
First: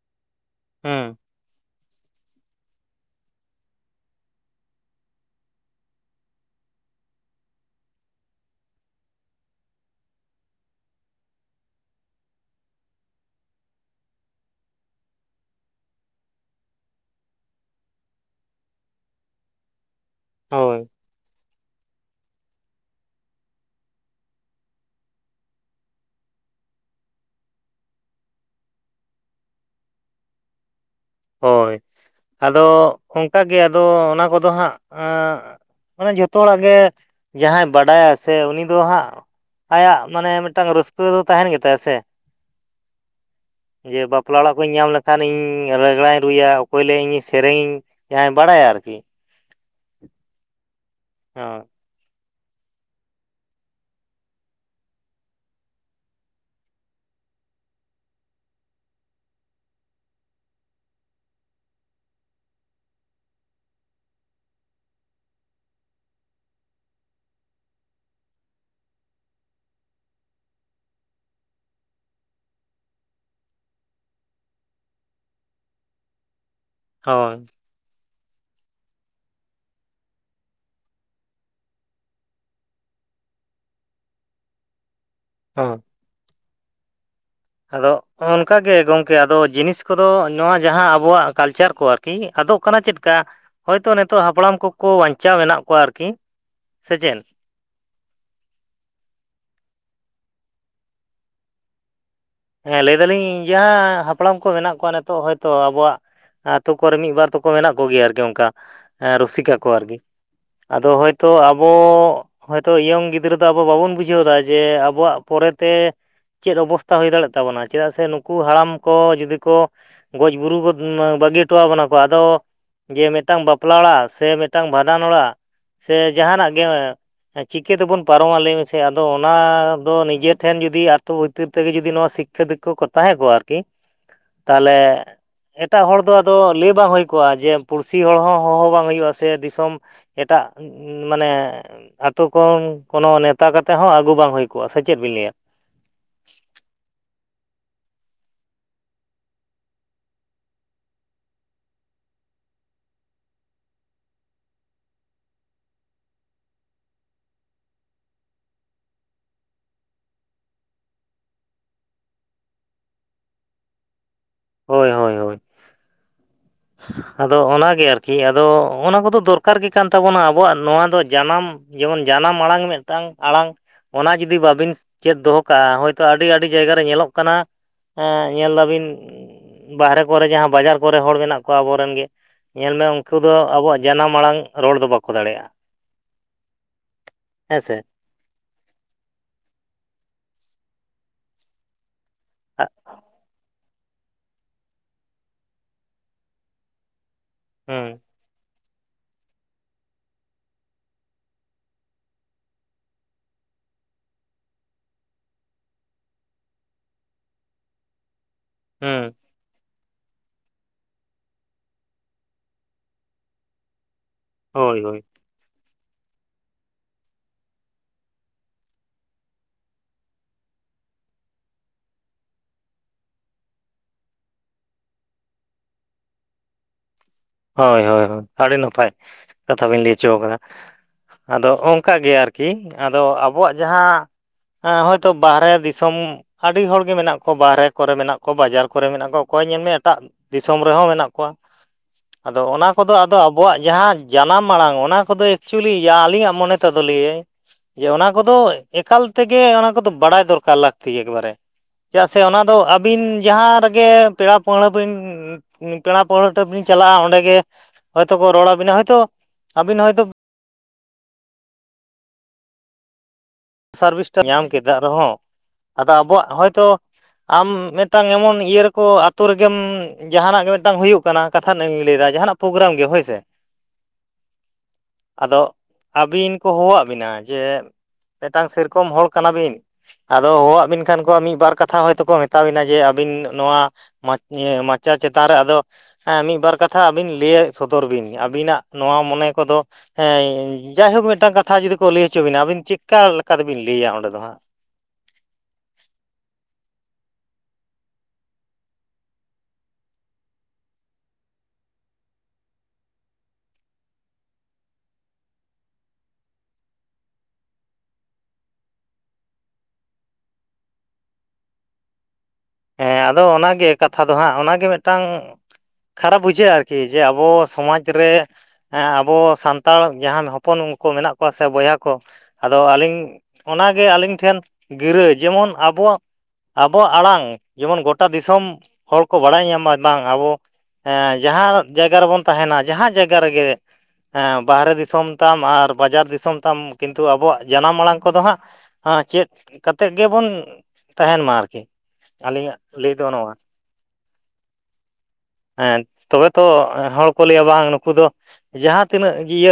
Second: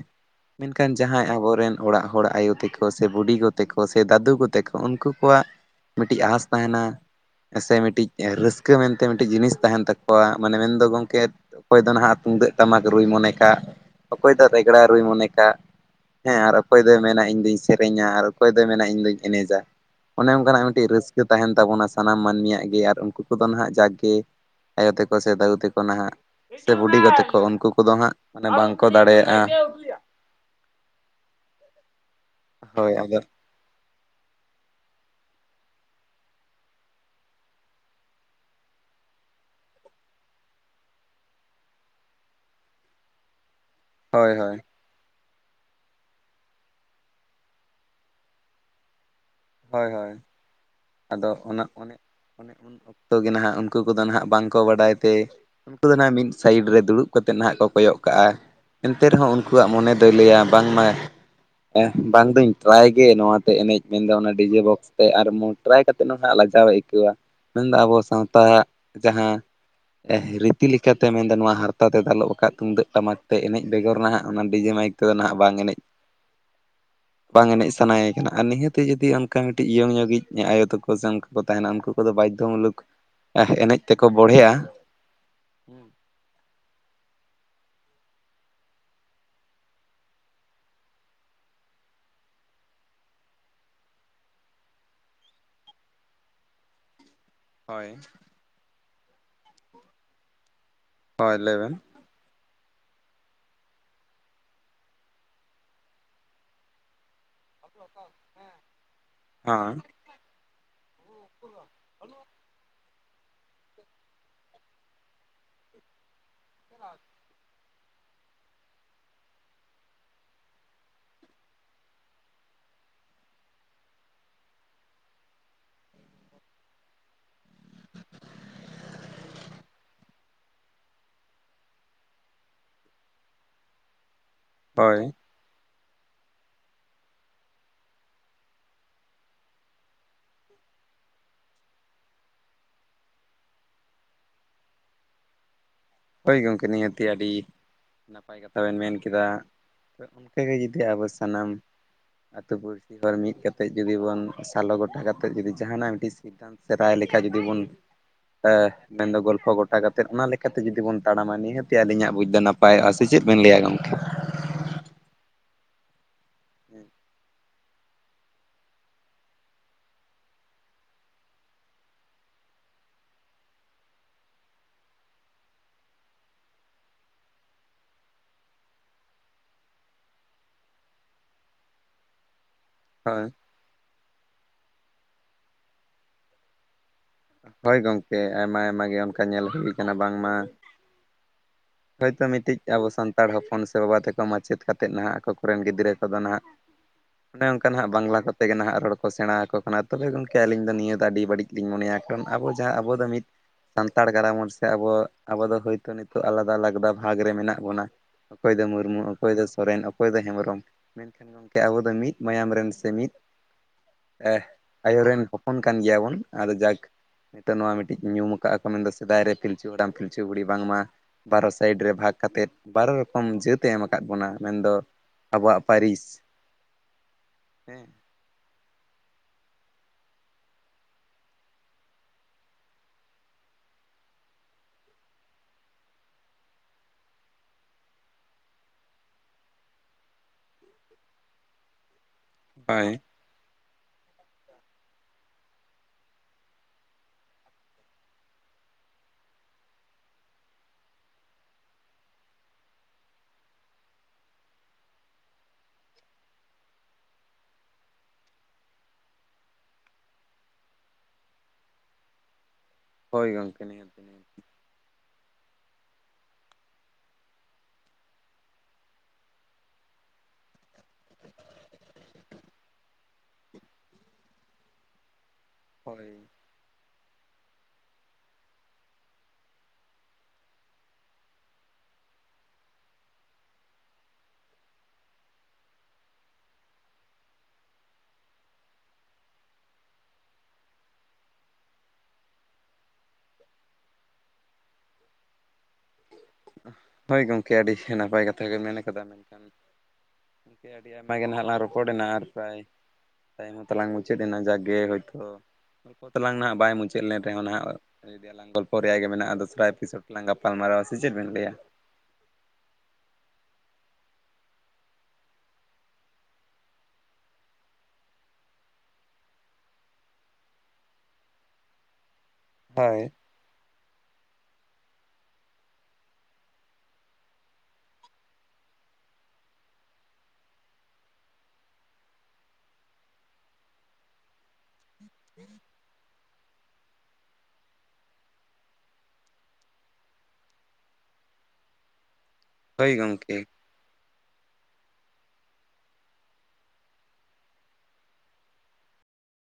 ᱢᱮᱱᱠᱷᱟᱱ ᱦᱩᱸ ᱡᱟᱦᱟᱸᱭ ᱟᱵᱚᱨᱮᱱ ᱚᱲᱟᱜ ᱦᱚᱲ ᱟᱭᱳ ᱛᱟᱠᱚ, ᱥᱮ ᱵᱩᱰᱤ ᱜᱚ ᱛᱟ ᱠᱚ, ᱥᱮ ᱫᱟᱫᱩ-ᱜᱚ ᱛᱟ ᱠᱚ, ᱩᱱᱠᱩ ᱠᱚᱣᱟᱜ ᱢᱤᱫᱴᱤᱡ ᱟᱥ ᱛᱟᱦᱮᱱᱟ, ᱥᱮ ᱢᱤᱫᱴᱤᱡ ᱨᱟᱹᱥᱠᱟᱹ ᱢᱮᱱᱛᱮ ᱢᱤᱫᱴᱤᱡ ᱡᱤᱱᱤᱥ ᱛᱟᱦᱮᱱ ᱛᱟᱠᱚᱣᱟ ᱢᱟᱱᱮ ᱢᱮᱱᱫᱚ ᱜᱚᱢᱠᱮ, ᱚᱠᱚᱭ ᱫᱚ ᱱᱟᱦᱟᱜ ᱛᱩᱢᱫᱟᱹᱜ ᱴᱟᱢᱟᱠ ᱨᱩᱭ ᱢᱚᱱᱮ ᱠᱟᱜ, ᱚᱠᱚᱭ ᱫᱚ ᱨᱮᱜᱽᱲᱟ ᱨᱩᱭ ᱢᱚᱱᱮ ᱠᱟᱜ, ᱦᱮᱸ ᱟᱨ ᱚᱠᱚᱭ ᱫᱚᱭ ᱢᱮᱱᱟ ᱤᱧ ᱫᱚᱧ ᱥᱮᱨᱮᱧᱟ ᱟᱨ ᱚᱠᱚᱭ ᱫᱚᱭ ᱢᱮᱱᱟ ᱤᱧ ᱫᱚᱧ ᱮᱱᱮᱡᱟ ᱾ ᱚᱱᱮ ᱚᱱᱠᱟᱱᱟᱜ ᱦᱳᱭ ᱢᱤᱫᱴᱤᱡ ᱨᱟᱹᱥᱠᱟᱹ ᱛᱟᱦᱮᱱ ᱛᱟᱵᱚᱱᱟ ᱥᱮ ᱾ ᱥᱟᱱᱟᱢ ᱢᱟᱹᱱᱢᱤᱭᱟᱜ ᱜᱮ ᱟᱨ ᱩᱱᱠᱩ ᱠᱚᱫᱚ ᱱᱟᱦᱟᱜ ᱡᱟᱸᱠᱜᱮ ᱟᱭᱳ ᱛᱟᱠᱚ ᱥᱮ ᱫᱟᱹᱫᱩ ᱛᱮᱠᱚ ᱱᱟᱦᱟᱜ, ᱥᱮ ᱵᱩᱰᱤᱷᱤ ᱜᱚ ᱛᱮᱠᱚ ᱩᱱᱠᱩ ᱠᱚᱫᱚ ᱦᱟᱸᱜ ᱢᱟᱱᱮ ᱵᱟᱝᱠᱚ ᱫᱟᱲᱮᱭᱟᱜᱼᱟ ᱦᱳᱭ ᱟᱫᱚ ᱦᱳᱭ ᱟᱫᱚ ᱚᱱᱠᱟᱜᱮ ᱟᱫᱚ ᱚᱱᱟ ᱠᱚᱫᱚ ᱦᱟᱸᱜ ᱢᱟᱱᱮ ᱡᱷᱚᱛᱚ ᱦᱚᱲᱟᱜ ᱜᱮ ᱡᱟᱦᱟᱸᱭ ᱵᱟᱰᱟᱭᱟ ᱥᱮ ᱩᱱᱤ ᱫᱚ ᱦᱟᱸᱜ ᱟᱭᱟᱜ ᱢᱟᱱᱮ ᱢᱤᱫᱴᱟᱝ ᱨᱟᱹᱥᱠᱟᱹ ᱫᱚ ᱛᱟᱦᱮᱱ ᱜᱮᱛᱟᱭᱟ ᱥᱮ ᱡᱮ ᱦᱳᱭ ᱵᱟᱯᱞᱟ ᱚᱲᱟᱜ ᱦᱳᱭ ᱠᱩᱧ ᱧᱟᱢ ᱞᱮᱠᱷᱟᱱ ᱤᱧ ᱨᱮᱜᱽᱲᱟᱧ ᱨᱩᱭᱟ ᱚᱠᱚᱭ ᱞᱮᱭᱟ ᱤᱧᱤᱧ ᱥᱮᱨᱮᱧ ᱤᱧ ᱡᱟᱦᱟᱸᱭ ᱵᱟᱲᱟᱭᱟ ᱟᱨᱠᱤ ᱦᱳᱭ ᱦᱳᱭ ᱟᱫᱚ ᱦᱳᱭ ᱚᱱᱟ ᱚᱱᱮ ᱚᱱᱮ ᱩᱱ ᱚᱠᱛᱚ ᱜᱮ ᱱᱟᱦᱟᱜ ᱩᱱᱠᱩ ᱠᱚᱫᱚ ᱱᱟᱦᱟᱜ ᱵᱟᱝᱠᱚ ᱵᱟᱰᱟᱭ ᱛᱮ ᱩᱱᱠᱩ ᱫᱚ ᱦᱟᱸᱜ ᱢᱤᱫ ᱥᱟᱭᱤᱰ ᱨᱮ ᱫᱩᱲᱩᱵ ᱠᱟᱛᱮᱫ ᱱᱟᱦᱟᱜ ᱠᱚ ᱠᱚᱭᱚᱜ ᱠᱟᱜᱼᱟ ᱮᱱᱛᱮ ᱨᱮᱦᱚᱸ ᱩᱱᱠᱩᱣᱟᱜ ᱢᱚᱱᱮ ᱫᱚᱭ ᱞᱟᱹᱭᱟ ᱵᱟᱝᱢᱟ ᱮᱸᱷ ᱵᱟᱝ ᱫᱩᱧ ᱴᱨᱟᱭ ᱜᱮ ᱱᱚᱣᱟᱛᱮ ᱮᱱᱮᱡ ᱢᱮᱱᱫᱚ ᱚᱱᱟ ᱰᱤᱡᱮ ᱵᱚᱠᱥ ᱛᱮ ᱟᱨ ᱢᱚ ᱴᱨᱟᱭ ᱠᱟᱛᱮᱜ ᱱᱚᱱᱷᱟᱜ ᱞᱟᱡᱟᱣ ᱮ ᱟᱹᱭᱠᱟᱹᱣᱟ ᱢᱮᱱᱫᱟ ᱟᱵᱚ ᱥᱟᱶᱛᱟᱜ ᱡᱟᱦᱟᱸ ᱮᱷ ᱨᱤᱛᱤ ᱞᱮᱠᱟᱛᱮ ᱢᱮᱱᱫᱚ ᱱᱚᱣᱟ ᱦᱟᱨᱛᱟ ᱛᱮ ᱫᱟᱞᱚᱵ ᱟᱠᱟᱫ ᱛᱩᱢᱫᱟᱹᱜ ᱴᱟᱢᱟᱠ ᱛᱮ ᱮᱱᱮᱡ ᱵᱮᱜᱚᱨ ᱱᱟᱦᱟᱜ ᱚᱱᱟ ᱰᱤᱡᱮ ᱢᱟᱭᱤᱠ ᱛᱚ ᱫᱚ ᱱᱟᱜ ᱵᱟᱝ ᱮᱱᱮᱡ [INAUDIBLE] ᱵᱟᱝ ᱮᱱᱮᱡ ᱥᱟᱱᱟᱭᱮ ᱠᱟᱱᱟ ᱟᱨ ᱱᱤᱡᱮᱛᱮ ᱡᱩᱫᱤ ᱟᱢ ᱚᱝᱠᱟ ᱢᱮᱴᱤᱡ ᱤᱭᱚᱝ ᱧᱚ ᱜᱤᱡ ᱟᱭᱳᱚ ᱛᱚᱠᱚ ᱥᱮ ᱚᱝᱠᱟ ᱠᱚ ᱛᱟᱦᱮᱱᱟ ᱩᱱᱠᱩ ᱠᱚᱫᱚ ᱵᱟᱭᱫᱷᱚ ᱢᱩᱞᱩᱠ ᱟᱷ ᱮᱱᱮᱡ ᱛᱮᱠᱚ ᱵᱚᱲᱦᱮ ᱭᱟ ᱟ ᱦᱚᱸ ᱟᱫᱚᱜ ᱚᱱᱠᱟ ᱜᱮ ᱜᱚᱝᱠᱮ ᱟᱫᱚ ᱡᱤᱱᱤᱥ ᱠᱚᱫᱚ ᱱᱚᱣᱟ ᱡᱟᱦᱟᱸ ᱟᱵᱚᱣᱟᱜ ᱠᱟᱞᱪᱟᱨ ᱠᱚ ᱟᱨᱠ ᱠᱤ ᱟᱫᱚᱜ ᱠᱟᱱᱟ ᱪᱮᱫᱠᱟ ᱦᱳᱭᱛᱳ ᱱᱮᱛᱚᱜ ᱦᱟᱯᱲᱟᱢ ᱠᱚᱠᱚ ᱵᱟᱧᱪᱟᱣ ᱢᱮᱱᱟᱜ ᱠᱚᱣᱟ ᱟᱨᱠᱤ ᱥᱮ ᱪᱮᱫ ᱦᱳᱭ ᱦᱳᱭ ᱞᱟᱹᱭᱵᱮᱱ ᱦᱮᱸ ᱞᱟᱹᱭ ᱫᱟᱞᱤᱧ ᱡᱟᱦᱟᱸ ᱦᱟᱯᱲᱟᱢ ᱠᱚ ᱢᱮᱱᱟᱜ ᱠᱚᱣᱟ ᱱᱮᱛᱚᱜ ᱦᱚᱭᱛᱳ ᱟᱵᱚᱣᱟᱜ ᱟᱛᱳ ᱠᱚᱨᱮ ᱢᱤᱫ ᱵᱟᱨ ᱛᱚᱠ ᱠᱚ ᱜᱮᱭᱟ ᱟᱨᱠᱤ ᱚᱝᱠᱟ ᱮᱸ ᱨᱩᱥᱤᱠᱟ ᱠᱚ ᱦᱚᱸ ᱟᱨᱠᱤ ᱾ ᱟᱫᱚ ᱦᱚᱭᱛᱚ ᱟᱵ ᱚᱻᱜ ᱦᱚᱭᱛᱳ ᱭᱚᱝ ᱜᱤᱫᱽᱨᱟᱹ ᱫᱚ ᱟᱵᱚ ᱵᱟᱵᱚᱱ ᱵᱩᱡᱷᱟᱹᱣᱫᱟ ᱡᱮ ᱟᱵᱚᱣᱟᱜ ᱯᱚᱨᱮᱛᱮ ᱪᱮᱫ ᱚᱵᱚᱥᱛᱟ ᱦᱩᱭ ᱫᱟᱲᱮᱜ ᱛᱟᱵᱚᱱᱟ ᱪᱮᱫᱟᱜ ᱥᱮ ᱱᱩᱠᱩ ᱦᱟᱲᱟᱢ ᱠᱚ ᱡᱩᱫᱤ ᱠᱚ ᱜᱚᱡ ᱵᱩᱨᱩ ᱜᱚᱫ ᱵᱟᱹᱜᱤ ᱦᱚᱴᱚᱣᱟ ᱵᱚᱱᱟ ᱠᱚ ᱟᱫᱚ ᱡᱮ ᱢᱮᱜᱴᱟᱝ ᱵᱟᱯᱞᱟ ᱚᱲᱟᱜ ᱥᱮ ᱢᱤᱫᱴᱟᱱ ᱵᱷᱟᱸᱰᱟᱱ ᱚᱲᱟᱜ ᱥᱮ ᱡᱟᱦᱟᱱᱟᱜ ᱜᱮ ᱮ ᱪᱤᱠᱟᱹ ᱛᱮᱵᱚᱱ ᱯᱟᱨᱚᱢᱟ ᱞᱟᱹᱭ ᱢᱮᱥᱮ ᱟᱫᱚ ᱚᱱᱟᱻ ᱫᱚ ᱱᱤᱡᱮ ᱴᱷᱮᱱ ᱡᱩᱫᱤ ᱟᱛᱳ ᱵᱷᱤᱛᱤᱨ ᱛᱮᱜᱮ ᱡᱩᱫᱤ ᱱᱚᱣᱟ ᱥᱤᱠ ᱫᱤᱠᱩ ᱠᱚ ᱛᱟᱦᱮᱸ ᱠᱚᱜᱼᱟ ᱟᱨᱠᱤ ᱛᱟᱦᱞᱮ ᱦᱳᱭ ᱮᱴᱟᱜ ᱦᱚᱲ ᱫᱚ ᱟᱫᱚ ᱞᱟᱹᱭ ᱵᱟᱝ ᱦᱩᱭ ᱠᱚᱜᱼᱟ ᱡᱮ ᱯᱩᱲᱥᱤ ᱦᱚᱲ ᱦᱚᱸ ᱦᱚᱦᱚ ᱵᱟᱝ ᱦᱩᱭᱩᱜᱼᱟ ᱥᱮ ᱫᱤᱥᱚᱢ ᱮᱴᱟᱜ ᱩᱸ ᱢᱟᱱᱮᱜ ᱟᱛᱳ ᱠᱚᱱ ᱠᱳᱱᱳ ᱱᱮᱣᱛᱟ ᱠᱟᱛᱮ ᱦᱚᱸ ᱟᱜᱩ ᱵᱟᱝ ᱦᱩᱭ ᱠᱚᱜᱼᱟ ᱥᱮ ᱪᱮᱫ ᱵᱤᱱ ᱞᱟᱹᱭᱟ ᱦᱚᱭ ᱜᱚᱝᱠᱮ ᱱᱤᱦᱟᱹᱛᱤ ᱟᱰᱤ ᱱᱟᱯᱟᱭ ᱠᱟᱛᱷᱟ ᱵᱮᱱ ᱢᱮᱱ ᱠᱮᱫᱟ ᱠᱚ [UNINTELLIGIBLE] [UNINTELLIGIBLE] ᱡᱩᱫᱤ ᱟᱵᱚ ᱥᱟᱱᱟᱢ ᱟᱛᱩ ᱯᱩᱲᱥᱤ ᱦᱚᱲ ᱢᱤᱫᱛᱮᱫ ᱡᱩᱫᱤ ᱵᱚᱱ ᱥᱟᱞᱚ ᱜᱚᱴᱟ ᱠᱟᱛᱮᱫ ᱡᱩᱫᱤ ᱡᱟᱦᱟᱱᱟᱜ ᱮᱢ ᱰᱤᱥᱤ ᱥᱮᱫᱟᱭ ᱞᱮᱠᱟ ᱡᱩᱫᱤ ᱵᱚᱱ ᱮᱷ ᱢᱮᱱᱫᱚ ᱜᱚᱞᱯᱷᱚ ᱜᱚᱴᱟ ᱠᱟᱛᱮᱫ ᱚᱱᱟ ᱞᱮᱠᱟᱛ ᱡᱩᱫᱤ ᱵᱚᱱ ᱛᱟᱲᱟᱢᱟ ᱱᱤᱦᱟᱹᱛᱤ ᱟᱹᱞᱤᱧᱟᱜ ᱵᱩᱡᱽ ᱫᱚ ᱱᱟᱯᱟᱭᱚᱜᱼᱟ ᱥᱮ ᱪᱮᱫ ᱵᱤᱱ ᱞᱟᱹᱭᱟ ᱜᱚᱝᱠᱮ ᱦᱳᱭ ᱦᱳᱭ ᱦᱳᱭ ᱟᱫᱚ ᱚᱱᱟᱜᱮ ᱟᱨᱠᱤ ᱟᱫᱚ ᱚᱱᱟ ᱠᱚᱫᱚ ᱫᱚᱨᱠᱟᱨ ᱜᱮ ᱠᱟᱱ ᱛᱟᱵᱚᱱᱟ ᱟᱵᱚᱣᱟᱜ ᱱᱚᱣᱟ ᱫᱚ ᱡᱟᱱᱟᱢ ᱡᱮᱢᱚᱱ ᱡᱟᱱᱟᱢ ᱟᱲᱟᱝ ᱢᱮᱜᱴᱟᱝ ᱟᱲᱟᱝ ᱚᱱᱟ ᱡᱩᱫᱤ ᱵᱟᱵᱤᱱ ᱪᱮᱫ ᱫᱚᱦᱚ ᱠᱟᱜᱼᱟ ᱦᱳᱭᱛᱳ ᱟᱰᱤ ᱟᱰᱤ ᱡᱟᱭᱜᱟᱨ ᱨᱮ ᱧᱮᱞᱚᱜ ᱠᱟᱱᱟ ᱮᱸ ᱧᱮᱞ ᱫᱟᱵᱤᱱ ᱵᱟᱦᱨᱮ ᱠᱚᱨᱮ ᱡᱟᱦᱟᱸ ᱵᱟᱡᱟᱨ ᱠᱚᱨᱮ ᱦᱚᱲ ᱢᱮᱱᱟᱜ ᱠᱚᱣᱟ ᱟᱵᱚ ᱨᱮᱱ ᱜᱮ, ᱧᱮᱞ ᱢᱮ ᱩᱱᱠᱩ ᱦᱳᱭ ᱫᱚ ᱟᱵᱚᱣᱟᱜ ᱡᱟᱱᱟᱢ ᱟᱲᱟᱝ ᱨᱚᱲ ᱫᱚ ᱵᱟᱠᱚ ᱫᱟᱲᱮᱭᱟᱜᱼᱟ᱾ ᱦᱮᱸᱥᱮ ᱦᱳᱭ ᱜᱚᱝᱠᱮ ᱟᱭᱢᱟ ᱟᱭᱢᱟ ᱜᱮ ᱚᱱᱠᱟ ᱧᱮᱞ ᱦᱩᱭ ᱠᱟᱱᱟ ᱵᱟᱝ ᱢᱟ ᱦᱳᱭᱛᱳ ᱢᱤᱫᱴᱤᱡ ᱟᱵᱚ ᱥᱟᱱᱛᱟᱲ ᱦᱚᱯᱚᱱ ᱥᱮ ᱵᱟᱵᱟ ᱛᱮᱠᱚ ᱢᱟᱪᱮᱫ ᱠᱟᱛᱮᱫ ᱱᱟᱦᱟᱜ ᱟᱠᱚ ᱠᱚᱨᱮᱱ ᱜᱤᱫᱽᱨᱟᱹ ᱠᱚᱫᱚ ᱱᱟᱦᱟᱜ ᱚᱱᱮ ᱚᱱᱠᱟ ᱱᱟᱦᱟᱜ ᱦᱩᱸ ᱵᱟᱝᱞᱟ ᱠᱚ ᱛᱮᱜᱮ ᱱᱟᱦᱟᱜ ᱨᱚᱲ ᱠᱚ ᱥᱮᱬᱟᱣ ᱟᱠᱚ ᱠᱟᱱᱟ, ᱛᱚᱵᱮ ᱜᱚᱝᱠᱮ ᱟᱹᱞᱤᱧ ᱫᱚ ᱱᱤᱭᱟᱹ ᱫᱚ ᱟᱹᱰᱤ ᱵᱟᱹᱲᱤᱡ ᱞᱤᱧ ᱢᱚᱱᱮᱭᱟ ᱠᱟᱨᱚᱱ ᱟᱵᱚ ᱡᱟᱦᱟᱸ ᱟᱵᱚ ᱫᱚ ᱢᱤᱫ ᱥᱟᱱᱛᱟᱲ ᱠᱟᱱᱟ ᱵᱚᱱ ᱥᱮ ᱟᱵᱚ ᱟᱵᱚ ᱫᱚ ᱦᱳᱭᱛᱳ ᱱᱤᱛᱳᱜ ᱟᱞᱟ ᱟᱞᱟᱜᱽᱼᱫᱟ ᱵᱷᱟᱜᱽ ᱨᱮ ᱢᱮᱱᱟᱜ ᱵᱚᱱᱟ, ᱚᱠᱚᱭ ᱫᱚ ᱢᱩᱨᱢᱩ, ᱦᱩᱸ ᱚᱠᱚᱭ ᱫᱚ ᱥᱚᱨᱮᱱ ᱚ ᱚᱠᱚᱭ ᱫᱚ ᱦᱮᱢᱵᱨᱚᱢ ᱢᱮᱱᱠᱷᱟᱱ ᱜᱚᱝᱠᱮ ᱟᱵᱚ ᱫᱚ ᱢᱤᱫ ᱢᱟᱭᱟᱢ ᱨᱮᱱ ᱥᱮ ᱢᱤᱫ ᱮᱦ ᱦᱳᱭ ᱦᱳᱭ ᱟᱭᱳ ᱨᱮᱱ ᱦᱚᱯᱚᱱ ᱠᱟᱱ ᱜᱮᱭᱟᱵᱚᱱ ᱟᱫᱚ ᱡᱟᱠ ᱱᱤᱛᱳᱜ ᱱᱚᱶᱟ ᱢᱤᱫᱴᱤᱡ ᱧᱩᱢ ᱟᱠᱟᱜᱼᱟ ᱠᱚ, ᱢᱮᱱᱫᱚ ᱥᱮᱫᱟᱭ ᱨᱮ ᱯᱤᱞᱪᱩ ᱦᱟᱲᱟᱢ ᱯᱤᱞᱪᱩ ᱵᱩᱲᱦᱤ ᱵᱟᱝ ᱢᱟ ᱵᱟᱨᱚ ᱥᱟᱭᱤᱰ ᱨᱮ ᱵᱷᱟᱜᱽ ᱠᱟᱛᱮᱫ ᱵᱟᱨᱚ ᱨᱚᱠᱚᱢ ᱡᱟᱹᱛ ᱮ ᱮᱢ ᱟᱠᱟᱫ ᱵᱚᱱᱟ ᱢᱮᱱᱫᱚ ᱟᱵᱚᱣᱟᱜ ᱯᱟᱨᱤᱥ ᱦᱚᱭ ᱦᱚᱭ ᱦᱳᱭ, ᱟᱰᱤ ᱱᱟᱯᱟᱭ ᱠᱟᱛᱷᱟ ᱵᱤᱱ ᱞᱟᱹᱭ ᱦᱚᱪᱚ ᱟᱠᱟᱫᱟ᱾ ᱟᱫᱚ ᱚᱝᱠᱟ ᱜᱮ ᱟᱨᱠᱤ, ᱟᱫᱚ ᱟᱵᱚᱣᱟᱜ ᱡᱟᱦᱟᱸ ᱮᱸ ᱦᱳᱭᱛᱳ ᱵᱟᱦᱨᱮ ᱫᱤᱥᱚᱢ ᱟᱹᱰᱤ ᱦᱚᱲ ᱜᱮ ᱢᱮᱱᱟᱜ ᱠᱚᱣᱟ, ᱵᱟᱦᱨᱮ ᱠᱚᱨᱮ ᱢᱮᱱᱟᱜ ᱠᱚᱣᱟ ᱵᱟᱡᱟᱨ ᱠᱚᱨᱮ ᱢᱮᱱᱟᱜ ᱠᱚᱣᱟ ᱚᱠᱚᱭ ᱧᱮᱞ ᱢᱮ ᱮᱴᱟᱜ ᱫᱤᱥᱚᱢ ᱨᱮᱦᱚᱸ ᱢᱮᱱᱟᱜ ᱠᱚᱣᱟ᱾ ᱟᱫᱚ ᱚᱱᱟ ᱦᱳᱭ ᱠᱚᱫᱚ ᱟᱫᱚ ᱟᱵᱚᱣᱟᱜ ᱡᱟᱦᱟᱸ ᱡᱟᱱᱟᱢ ᱟᱲᱟᱝ ᱚᱱᱟ ᱠᱚᱫᱚ ᱮᱠᱪᱩᱣᱮᱞᱤ ᱟᱹᱞᱤᱧᱟᱜ ᱢᱚᱱᱮ ᱛᱮᱫᱚ ᱞᱟᱹᱭᱟᱭ ᱡᱮ ᱚᱱᱟ ᱠᱚᱫᱚ ᱮᱠᱟᱞ ᱛᱮᱜᱮ ᱚᱱᱟ ᱠᱚᱫᱚ ᱵᱟᱲᱟᱭ ᱫᱚᱨᱠᱟᱨ ᱞᱟᱹᱠᱛᱤ ᱮᱠᱮᱵᱟᱨᱮ᱾ ᱪᱮᱫᱟᱜ ᱥᱮ ᱚᱱᱟ ᱫᱚ ᱟᱹᱵᱤᱱ ᱡᱟᱦᱟᱸ ᱨᱮᱜᱮ ᱯᱮᱲᱟ ᱯᱟᱺᱦᱲᱟᱹ ᱵᱤᱱ ᱯᱮᱲᱟ ᱯᱟᱺᱦᱲᱟᱹ ᱴᱷᱮᱱ ᱵᱤᱱ ᱪᱟᱞᱟᱜᱼᱟ, ᱚᱸᱰᱮ ᱜᱮ ᱦᱳᱭᱛᱳ ᱠᱚ ᱨᱚᱲ ᱟᱹᱵᱤᱱᱟ ᱦᱳᱭᱛᱳ ᱟᱹᱵᱤᱱ ᱦᱳᱭᱛᱳ ᱦᱳᱭ ᱜᱚᱝ ᱥᱟᱨᱵᱷᱤᱥ ᱴᱟᱜ ᱧᱟᱢ ᱠᱮᱛᱮᱜ ᱨᱮᱦᱚᱸ, ᱟᱫᱚ ᱟᱵᱚᱣᱟᱜ ᱦᱚᱭᱛᱚ ᱟᱢ ᱢᱮᱫᱴᱟᱝ ᱮᱢᱚᱱ ᱤᱭᱟᱹ ᱨᱮᱠᱚ ᱟᱛᱳ ᱨᱮᱜᱮᱢ ᱡᱟᱦᱟᱱᱟᱜ ᱜᱮ ᱢᱮᱫᱴᱟᱝ ᱦᱩᱭᱩᱜ ᱠᱟᱱᱟ᱾ ᱠᱟᱛᱷᱟ ᱨᱮᱱᱟᱜ ᱞᱤᱧ ᱞᱟᱹᱭ ᱫᱟ ᱡᱟᱦᱟᱱᱟᱜ ᱯᱨᱳᱜᱽᱨᱟᱢ ᱜᱮ ᱦᱳᱭ ᱥᱮ᱾ ᱟᱫᱚ ᱦᱳᱭ ᱟᱹᱵᱤᱱ ᱠᱚ ᱦᱚᱦᱚᱣᱟᱜ ᱵᱤᱱᱟ ᱡᱮ ᱢᱮᱫᱴᱟᱝ ᱥᱮᱨᱚᱠᱚᱢ ᱦᱚᱲ ᱠᱟᱱᱟᱵᱤᱱ᱾ ᱟᱫᱚ ᱦᱚᱦᱚᱣᱟᱜ ᱵᱤᱱ ᱠᱷᱟᱱ ᱠᱚ ᱢᱤᱫ ᱵᱟᱨ ᱠᱟᱛᱷᱟ ᱦᱚᱭᱛᱳ ᱠᱚ ᱢᱮᱛᱟ ᱵᱤᱱᱟ ᱡᱮ ᱟᱹᱵᱤᱱ ᱱᱚᱶᱟ ᱢᱟᱪ ᱤᱭᱟᱹ ᱢᱟᱪᱟ ᱪᱮᱛᱟᱱ ᱨᱮ ᱟᱫᱚ ᱮᱸ ᱢᱤᱫ ᱵᱟᱨ ᱠᱟᱛᱷᱟ ᱟᱹᱵᱤᱱ ᱞᱟᱹᱭᱟᱜ ᱥᱚᱫᱚᱨ ᱵᱤᱱ, ᱟᱹᱵᱤᱱᱟᱜ ᱱᱚᱶᱟ ᱢᱚᱱᱮ ᱠᱚᱫᱚ ᱦᱮᱸ ᱡᱟᱭᱦᱳᱠ ᱢᱤᱫᱴᱟᱝ ᱠᱟᱛᱷᱟ ᱡᱩᱫᱤ ᱠᱚ ᱞᱟᱹᱭ ᱦᱚᱪᱚ ᱵᱤᱱᱟ, ᱟᱹᱵᱤᱱ ᱪᱮᱫ ᱠᱟ ᱞᱮᱠᱟ ᱛᱮᱵᱤᱱ ᱞᱟᱹᱭᱟ ᱚᱸᱰᱮ ᱫᱚ ᱦᱟᱸᱜ? ᱦᱳᱭ ᱜᱚᱝᱠᱮ ᱟᱹᱰᱤ ᱱᱟᱯᱟᱭ ᱠᱟᱛᱷᱟ ᱜᱮ ᱢᱮᱱ ᱠᱟᱫᱟ ᱾ ᱟᱹᱰᱤ ᱟᱭᱢᱟ ᱜᱮ ᱱᱟᱦᱟᱜ ᱞᱟᱝ ᱨᱚᱯᱚᱲᱮᱱᱟ ᱟᱨ ᱯᱨᱟᱭ ᱴᱟᱭᱤᱢ ᱦᱚᱸ ᱛᱟᱞᱟᱝ ᱢᱩᱪᱟᱹᱫ ᱮᱱᱟ ᱡᱟᱠ ᱜᱮ ᱦᱳᱭᱛᱚ ᱜᱚᱞᱯᱚ ᱛᱟᱞᱟᱝ ᱱᱟᱦᱟᱜ ᱵᱟᱭ ᱢᱩᱪᱟᱹᱫ ᱞᱮᱱ ᱨᱮᱦᱚᱸ ᱱᱟᱦᱟᱜ ᱟᱞᱟᱝ ᱜᱚᱞᱯᱚ ᱨᱮᱭᱟᱜ ᱜᱮ ᱢᱮᱱᱟᱜᱼᱟ ᱫᱚᱥᱨᱟ ᱮᱯᱤᱥᱳᱰ ᱨᱮᱞᱟᱝ ᱜᱟᱯᱟᱞ ᱢᱟᱨᱟᱣᱟ ᱥᱮ ᱪᱮᱫ ᱵᱮᱱ ᱞᱟᱹᱭᱟ? ᱦᱮᱸ ᱟᱫᱚ ᱚᱱᱟᱜᱮ ᱠᱟᱛᱷᱟ ᱫᱚ ᱦᱟᱸᱜ ᱚᱱᱟᱜᱮ ᱢᱮᱫᱴᱟᱝ ᱠᱷᱟᱨᱟᱯ ᱵᱩᱡᱷᱟᱹᱜᱼᱟ ᱟᱨᱠᱤ, ᱡᱮ ᱟᱵᱚ ᱥᱚᱢᱟᱡᱽ ᱨᱮ ᱦᱮᱸ ᱟᱵᱚ ᱥᱟᱱᱛᱟᱲ ᱡᱟᱦᱟᱸᱱ ᱦᱚᱯᱚᱱ ᱩᱱᱠᱩ ᱢᱮᱱᱟᱜ ᱠᱚᱣᱟ ᱥᱮ ᱵᱚᱭᱦᱟ ᱠᱚ, ᱟᱫᱚ ᱟᱹᱞᱤᱧ ᱦᱳᱭ ᱚᱱᱟ ᱜᱮ ᱟᱹᱞᱤᱧ ᱴᱷᱮᱱ ᱜᱤᱨᱟᱹ ᱡᱮᱢᱚᱱ ᱟᱵᱚᱣᱟᱜ, ᱟᱵᱚᱣᱟᱜ ᱟᱲᱟᱝ ᱡᱮᱢᱚᱱ ᱜᱚᱴᱟ ᱫᱤᱥᱚᱢ ᱦᱚᱲ ᱠᱚ ᱵᱟᱲᱟᱭ ᱧᱟᱢ ᱢᱟᱟ ᱵᱟᱝ ᱟᱵᱚ ᱮᱸ ᱡᱟᱦᱟᱸ ᱡᱟᱭᱜᱟ ᱨᱮᱵᱚᱱ ᱛᱟᱦᱮᱱᱟ, ᱡᱟᱦᱟᱸ ᱡᱟᱭᱜᱟ ᱨᱮᱜᱮ᱾ ᱦᱮᱸ ᱵᱟᱦᱨᱮ ᱫᱤᱥᱚᱢ ᱛᱟᱢ, ᱟᱨ ᱵᱟᱡᱟᱨ ᱫᱤᱥᱚᱢ ᱛᱟᱢ ᱠᱤᱱᱛᱩ ᱟᱵᱚᱣᱟᱜ ᱡᱟᱱᱟᱢ ᱟᱲᱟᱝ ᱠᱚᱫᱚ ᱦᱟᱸᱜ ᱟᱸ ᱪᱮᱫ ᱠᱟᱛᱮᱫ ᱜᱮᱵᱚᱱ ᱛᱟᱦᱮᱱ ᱢᱟ ᱟᱨᱠᱤ᱾ ᱟᱹᱞᱤᱧᱟᱜ ᱦᱳᱭ ᱞᱟᱹᱭ ᱫᱚ ᱱᱚᱣᱟ᱾ ᱜᱚᱢᱠᱮ ᱮᱸᱫ ᱛᱚᱵᱮ ᱛᱚ ᱮᱸ ᱦᱚᱲ ᱠᱚ ᱞᱟᱹᱭᱟ ᱵᱟᱝ ᱱᱩᱠᱩ ᱫᱚ ᱡᱟᱦᱟᱸ ᱛᱤᱱᱟᱹᱜ ᱜᱤ ᱤᱭᱟᱹ